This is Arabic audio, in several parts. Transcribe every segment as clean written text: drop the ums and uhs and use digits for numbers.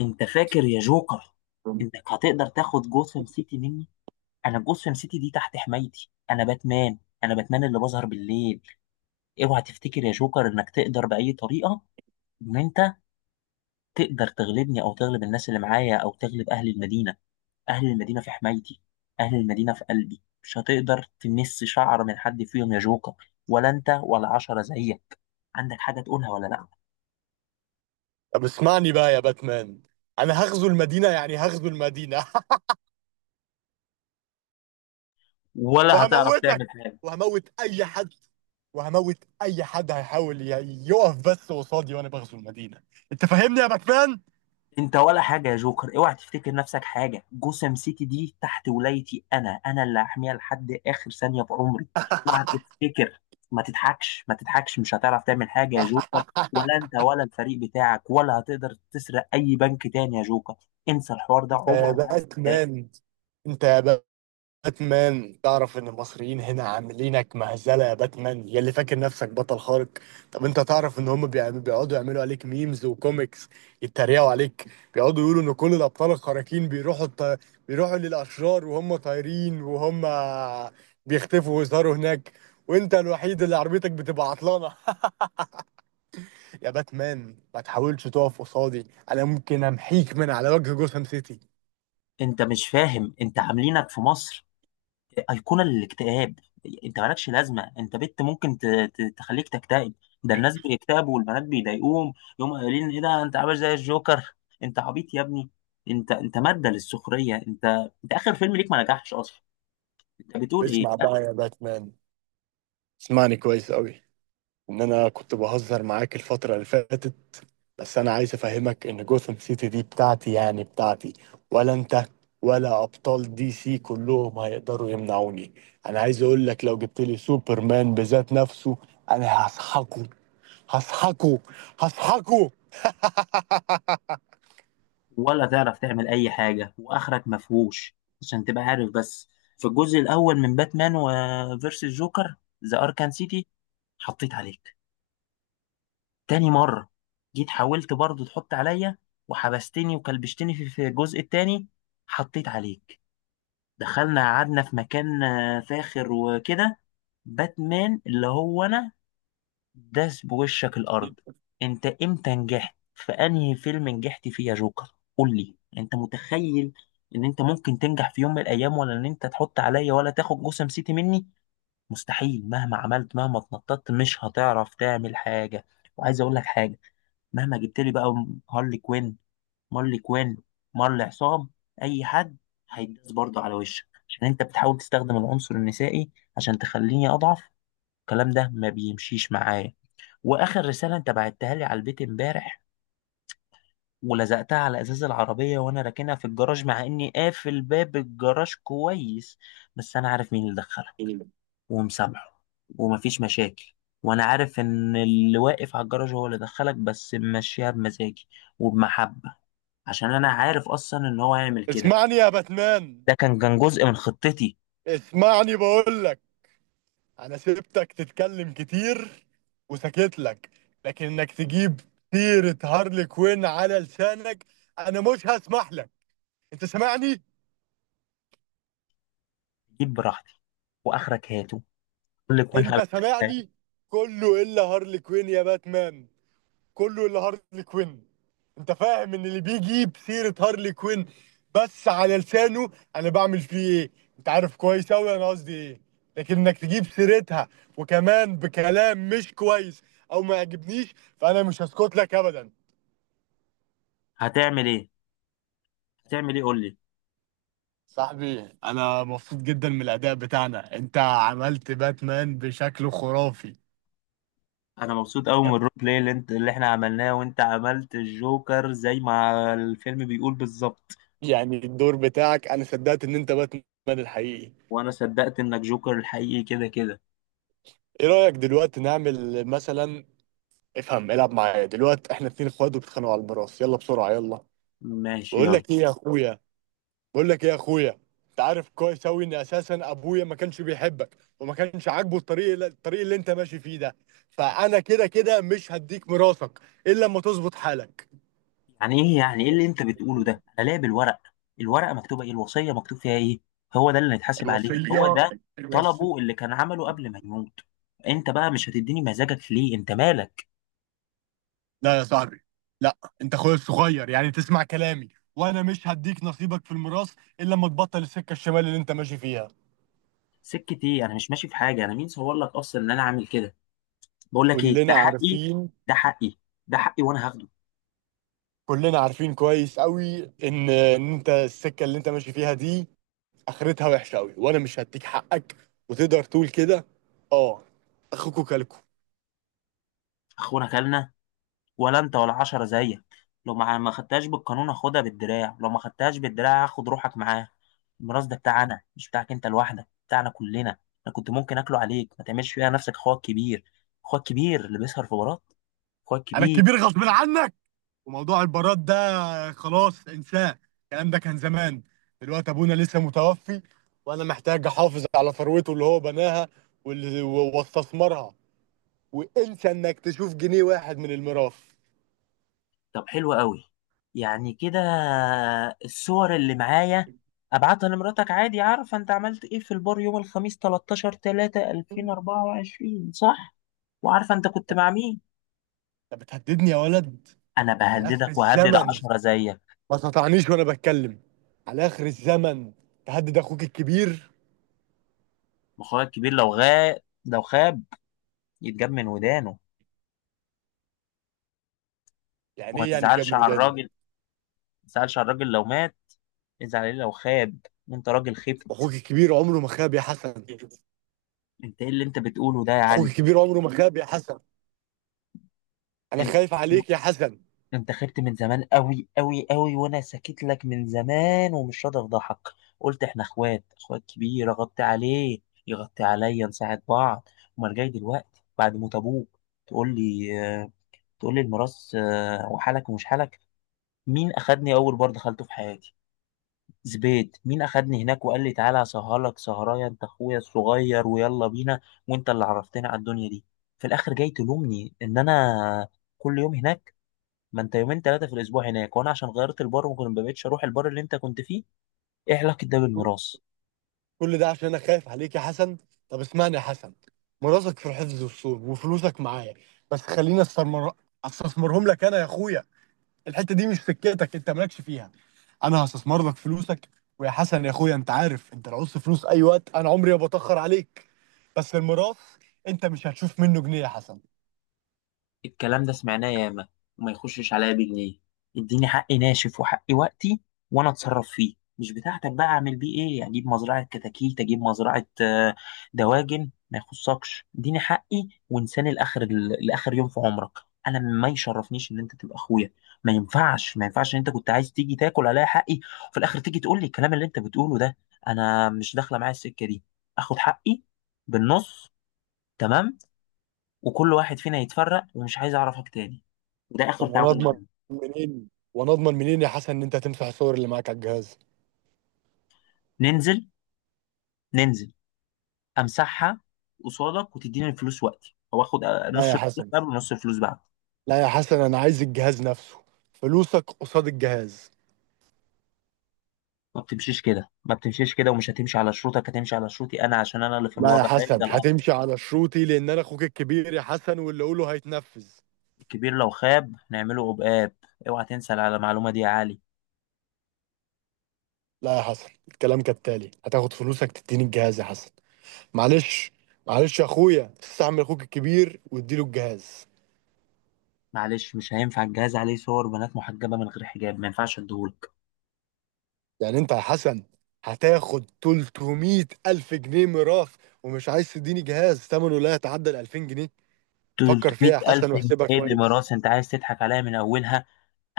انت فاكر يا جوكر طب، انك هتقدر تاخد جوثام سيتي مني. انا جوثام سيتي دي تحت حمايتي، انا باتمان. انا باتمان اللي بظهر بالليل. اوعى تفتكر يا جوكر انك تقدر باي طريقه ان انت تقدر تغلبني او تغلب الناس اللي معايا او تغلب اهل المدينه. اهل المدينه في حمايتي، اهل المدينه في قلبي، مش هتقدر تمس شعر من حد فيهم يا جوكر، ولا انت ولا عشرة زيك. عندك حاجه تقولها ولا لا؟ اسمعني بقى يا باتمان. انا هغزو المدينه، يعني هغزو المدينه. ولا هتعرف وهموتك، تعمل حاجه. وهموت اي حد، وهموت اي حد هيحاول يقف بس قصادي وانا بغزو المدينه. انت فاهمني يا باتمان؟ انت ولا حاجه يا جوكر، اوعى تفتكر نفسك حاجه، جوسم سيتي دي تحت ولايتي، انا انا اللي هحميها لحد اخر ثانيه في عمري. اوعى تفتكر. ما تضحكش ما تضحكش، مش هتعرف تعمل حاجه يا جوكر، ولا انت ولا الفريق بتاعك، ولا هتقدر تسرق اي بنك تاني يا جوكر. انسى الحوار ده، انت عمره يا ما هنسى تاني. باتمان، انت يا باتمان، تعرف ان المصريين هنا عاملينك مهزله يا باتمان، يا اللي فاكر نفسك بطل خارق. طب انت تعرف ان هم بيقعدوا يعملوا عليك ميمز وكوميكس، يتريقوا عليك؟ بيقعدوا يقولوا ان كل الابطال الخارقين بيروحوا للاشرار وهم طايرين، وهم بيختفوا ويظهروا هناك. وانت الوحيد اللي عربيتك بتبقى عطلانه. يا باتمان، ما تحاولش تقف قصادي، انا ممكن امحيك من على وجه جوثام سيتي. انت مش فاهم، انت عاملينك في مصر أيقونة للاكتئاب. أنت مالكش لازمة، أنت بنت ممكن تخليك تكتئب. ده الناس بيكتئبوا والبنات بيضايقوهم، يقوموا قايلين إيه ده، أنت عامل زي الجوكر. أنت عبيط يا ابني. أنت مادة للسخرية. أنت أنت آخر فيلم ليك ما نجحش أصلا. أنت بتقول إيه؟ اسمع بقى يا باتمان، اسمعني كويس قوي، ان انا كنت بهزر معاك الفترة اللي فاتت. بس انا عايز افهمك ان جوثام سيتي دي بتاعتي، يعني بتاعتي. ولا انت ولا ابطال دي سي كلهم هيقدروا يمنعوني. انا عايز اقول لك، لو جبت لي سوبرمان بذات نفسه، انا هسحقه، هسحقه، هسحقه. ولا تعرف تعمل أي حاجة وآخرك مفهوش. عشان تبقى عارف بس، في الجزء الأول من باتمان وفيرسس جوكر، ذا أركان سيتي، حطيت عليك. تاني مرة جيت حاولت برضو تحط عليا وحبستني وكلبشتني. في الجزء التاني حطيت عليك. دخلنا قعدنا في مكان فاخر وكده. باتمان اللي هو انا داس بوشك الارض. انت امتى نجحت؟ في انهي فيلم نجحت فيه يا جوكر؟ قول لي، انت متخيل ان انت ممكن تنجح في يوم من الايام؟ ولا ان انت تحط عليا؟ ولا تاخد جسم سيتي مني؟ مستحيل، مهما عملت، مهما اتنططت، مش هتعرف تعمل حاجة. وعايز اقول لك حاجة، مهما جبت لي بقى هارلي كوين، مارلي كوين، مارلي عصام، اي حد، هيداس برضه على وشك. عشان انت بتحاول تستخدم العنصر النسائي عشان تخليني اضعف، الكلام ده ما بيمشيش معايا. واخر رساله انت بعتها لي على البيت امبارح ولزقتها على ازاز العربيه وانا راكنها في الجراج، مع اني قافل باب الجراج كويس، بس انا عارف مين اللي دخلها، ومسامحه ومفيش مشاكل. وانا عارف ان اللي واقف على الجراج هو اللي دخلك، بس ماشيها بمزاجي وبمحبه، عشان انا عارف اصلا ان هو هيعمل كده. اسمعني يا باتمان، ده كان جزء من خطتي. اسمعني بقول لك. انا سيبتك تتكلم كتير وسكت لك، لكن انك تجيب سيرة هارلي كوين على لسانك، انا مش هسمح لك. انت سامعني؟ جيب براحتي، واخرك هاته. قول لي انت سامعني؟ كله الا هارلي كوين يا باتمان، كله الا هارلي كوين. انت فاهم ان اللي بيجيب سيرة هارلي كوين بس على لسانه، انا بعمل فيه ايه؟ انت عارف كويس اوي انا قصدي ايه. لكن انك تجيب سيرتها، وكمان بكلام مش كويس او ما يعجبنيش، فانا مش هسكت لك ابدا. هتعمل ايه؟ هتعمل ايه؟ قول لي. صاحبي، انا مبسوط جدا من الاداء بتاعنا، انت عملت باتمان بشكل خرافي. انا مبسوط قوي من الرول بلاي اللي احنا عملناه، وانت عملت الجوكر زي ما الفيلم بيقول بالظبط. يعني الدور بتاعك انا صدقت ان انت باتمان الحقيقي. وانا صدقت انك جوكر الحقيقي، كده كده. ايه رايك دلوقتي نعمل مثلا؟ افهم، العب معايا دلوقتي، احنا اتنين اخوات وبيتخانقوا على البراس، يلا بسرعه يلا. ماشي، بقول يلا. لك ايه يا اخويا؟ بقول لك ايه يا اخويا؟ انت عارف كويس اوي ان اساسا ابويا ما كانش بيحبك، وما كانش عاجبه الطريق اللي انت ماشي فيه ده. فانا كده كده مش هديك ميراثك الا لما تظبط حالك. يعني ايه؟ يعني ايه اللي انت بتقوله ده؟ انا ليا بالورق، الورقه مكتوبه ايه؟ الوصيه مكتوب فيها ايه؟ هو ده اللي هيتحاسب عليه، هو الوصية، ده الوصية. طلبه اللي كان عمله قبل ما يموت. انت بقى مش هتديني مزاجك؟ ليه، انت مالك؟ لا يا صاحبي، لا انت اخويا الصغير يعني تسمع كلامي. وانا مش هديك نصيبك في الميراث الا لما تبطل السكة الشمال اللي انت ماشي فيها. سكة ايه؟ انا مش ماشي في حاجه، انا مين صور لك اصلا ان انا عامل كده؟ بقول لك ايه، ده كلنا حقي، عارفين. ده حقي، ده حقي وانا هاخده. كلنا عارفين كويس قوي ان انت السكة اللي انت ماشي فيها دي اخرتها وحشة قوي، وانا مش هديك حقك. وتقدر تقول كده، اه، اخوكوا كلكوا. اخونا كلنا، ولا انت ولا عشرة زيك. لو ما خدتهاش بالقانون هاخدها بالدراع، لو ما خدتهاش بالدراع هاخد روحك معاه. الميراث ده بتاعنا، مش بتاعك انت لوحدك، بتاعنا كلنا. انا كنت ممكن اكله عليك، ما تعملش فيها نفسك اخوك كبير. اخوك كبير اللي بيسهر في بارات. اخوك انا كبير. الكبير غصب عنك، وموضوع البارات ده خلاص انساه. الكلام ده كان زمان، دلوقتي ابونا لسه متوفي، وانا محتاج احافظ على ثروته اللي هو بناها واللي واستثمرها. وانسى انك تشوف جنيه واحد من الميراث. طب حلو قوي، يعني كده؟ الصور اللي معايا ابعتها لمراتك عادي، عارفه انت عملت ايه في البار يوم الخميس 13 3 2024، صح؟ وعارفه انت كنت مع مين. انت بتهددني يا ولد؟ انا على اخر بهددك وهدد الزمن، عشرة زيك. ما تقطعنيش وانا بتكلم، على اخر الزمن تهدد اخوك الكبير؟ واخويا الكبير لو غاب لو خاب يتجاب من ودانه. يعني وما ايه، يعني تجاب تزعلش من على ودانه؟ الراجل، ما تزعلش على الراجل لو مات، ازعل عليه لو خاب، انت راجل خبت. اخوك الكبير عمره ما خاب يا حسن، انت ايه اللي انت بتقوله ده يا اخوك علي؟ الكبير عمره ما خاب يا حسن. انا انت خايف عليك يا حسن، انت خبت من زمان قوي قوي قوي، وانا ساكت لك من زمان ومش راضي افضحك. قلت احنا اخوات، اخوات كبير اغطي عليه يغطي عليا، نساعد بعض. امال جاي دلوقتي بعد موت ابوك تقول لي تقول لي الميراث وحالك ومش حالك؟ مين اخدني اول بار دخلته في حياتي؟ زبيت! مين اخدني هناك وقال لي تعالى اسهرلك سهرايه، انت اخويا الصغير ويلا بينا؟ وانت اللي عرفتني على الدنيا دي. في الاخر جاي تلومني ان انا كل يوم هناك؟ ما انت يومين ثلاثه في الاسبوع هناك، وانا عشان غيرت البار ما بقتش اروح البار اللي انت كنت فيه. ايه علاقه ده بالميراث؟ كل ده عشان انا خايف عليك يا حسن. طب اسمعني يا حسن، مراتك في الحفظ والصون، وفلوسك معايا، بس خليني استثمر، استثمرهم لك انا يا اخويا. الحته دي مش سكتك، انت مالكش فيها. انا هستثمر لك فلوسك. ويا حسن يا اخويا، انت عارف انت لو عوزت فلوس اي وقت انا عمري ما بتاخر عليك. بس الميراث، انت مش هتشوف منه جنيه يا حسن. الكلام ده سمعناه ياما، وما يخشش عليا بجنيه. اديني حقي ناشف، وحقي وقتي، وانا اتصرف فيه، مش بتاعتك. بقى اعمل بيه ايه؟ اجيب مزرعه كتاكيت، اجيب مزرعه دواجن، ما يخصكش. اديني حقي وانساني لاخر، لاخر يوم في عمرك. انا ما يشرفنيش ان انت تبقى اخويا. ما ينفعش ما ينفعش ان انت كنت عايز تيجي تاكل عليا حقي، وفي الاخر تيجي تقول لي الكلام اللي انت بتقوله ده. انا مش داخله معايا السكه دي. اخد حقي بالنص، تمام، وكل واحد فينا يتفرق، ومش عايز اعرفك تاني، ده اخر طب تعامل وانا اضمن معانا. منين، وانا اضمن منين يا حسن، ان انت هتمسح الصور اللي معاك على الجهاز؟ ننزل، ننزل امسحها قصادك وتديني الفلوس وقتي، او اخد لا يا نص الفلوس حسن، قبل ونص الفلوس بعد. لا يا حسن، انا عايز الجهاز نفسه. فلوسك قصاد الجهاز. ما بتمشيش كده ما بتمشيش كده، ومش هتمشي على شروطك، هتمشي على شروطي انا، عشان انا اللي في لا يا الوضع ده، حسن، ده الامر. هتمشي على شروطي لان انا اخوك الكبير يا حسن واللي اقوله هيتنفذ. الكبير لو خاب نعمله عقاب، اوعى تنسى على المعلومه دي يا علي. لا يا حسن، الكلام كالتالي، هتاخد فلوسك تديني الجهاز يا حسن. معلش، معلش يا اخويا، استعمل اخوك الكبير واديله الجهاز. معلش، مش هينفع، الجهاز عليه صور بنات محجبه من غير حجاب، ما ينفعش اديهولك. يعني انت يا حسن هتاخد 300 الف جنيه ميراث، ومش عايز تديني جهاز ثمنه لا يتعدى ال 2000 جنيه؟ فكر فيها يا 300000 حسن جنيه واحسبها اللي كويس. ميراث، انت عايز تضحك عليا من اولها؟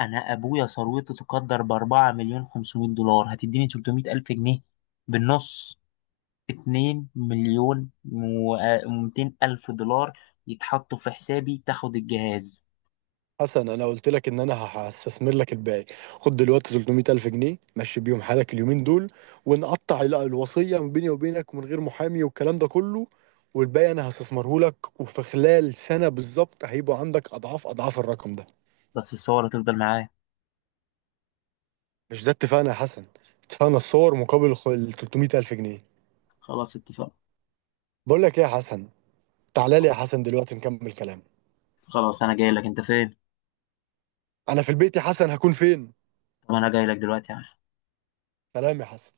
انا ابويا ثروته تقدر باربعة مليون خمسمائة دولار، هتديني 300 الف جنيه بالنص؟ 2 مليون و200 الف دولار يتحطوا في حسابي، تاخد الجهاز. حسن، انا قلت لك ان انا هستثمر لك الباقي. خد دلوقتي 300 الف جنيه، مشي بيهم حالك اليومين دول، ونقطع الوصيه من بيني وبينك ومن غير محامي والكلام ده كله. والباقي انا هستثمره لك، وفي خلال سنه بالظبط هيبقوا عندك اضعاف اضعاف الرقم ده. بس الصورة تفضل معايا. مش ده اتفقنا يا حسن؟ اتفقنا الصور مقابل ال 300 الف جنيه. خلاص، اتفقنا. بقول لك ايه يا حسن؟ تعالى لي يا حسن دلوقتي نكمل كلام. خلاص انا جاي لك، انت فين؟ انا في البيت يا حسن، هكون فين؟ طب انا جاي لك دلوقتي يا عم. سلام يا حسن.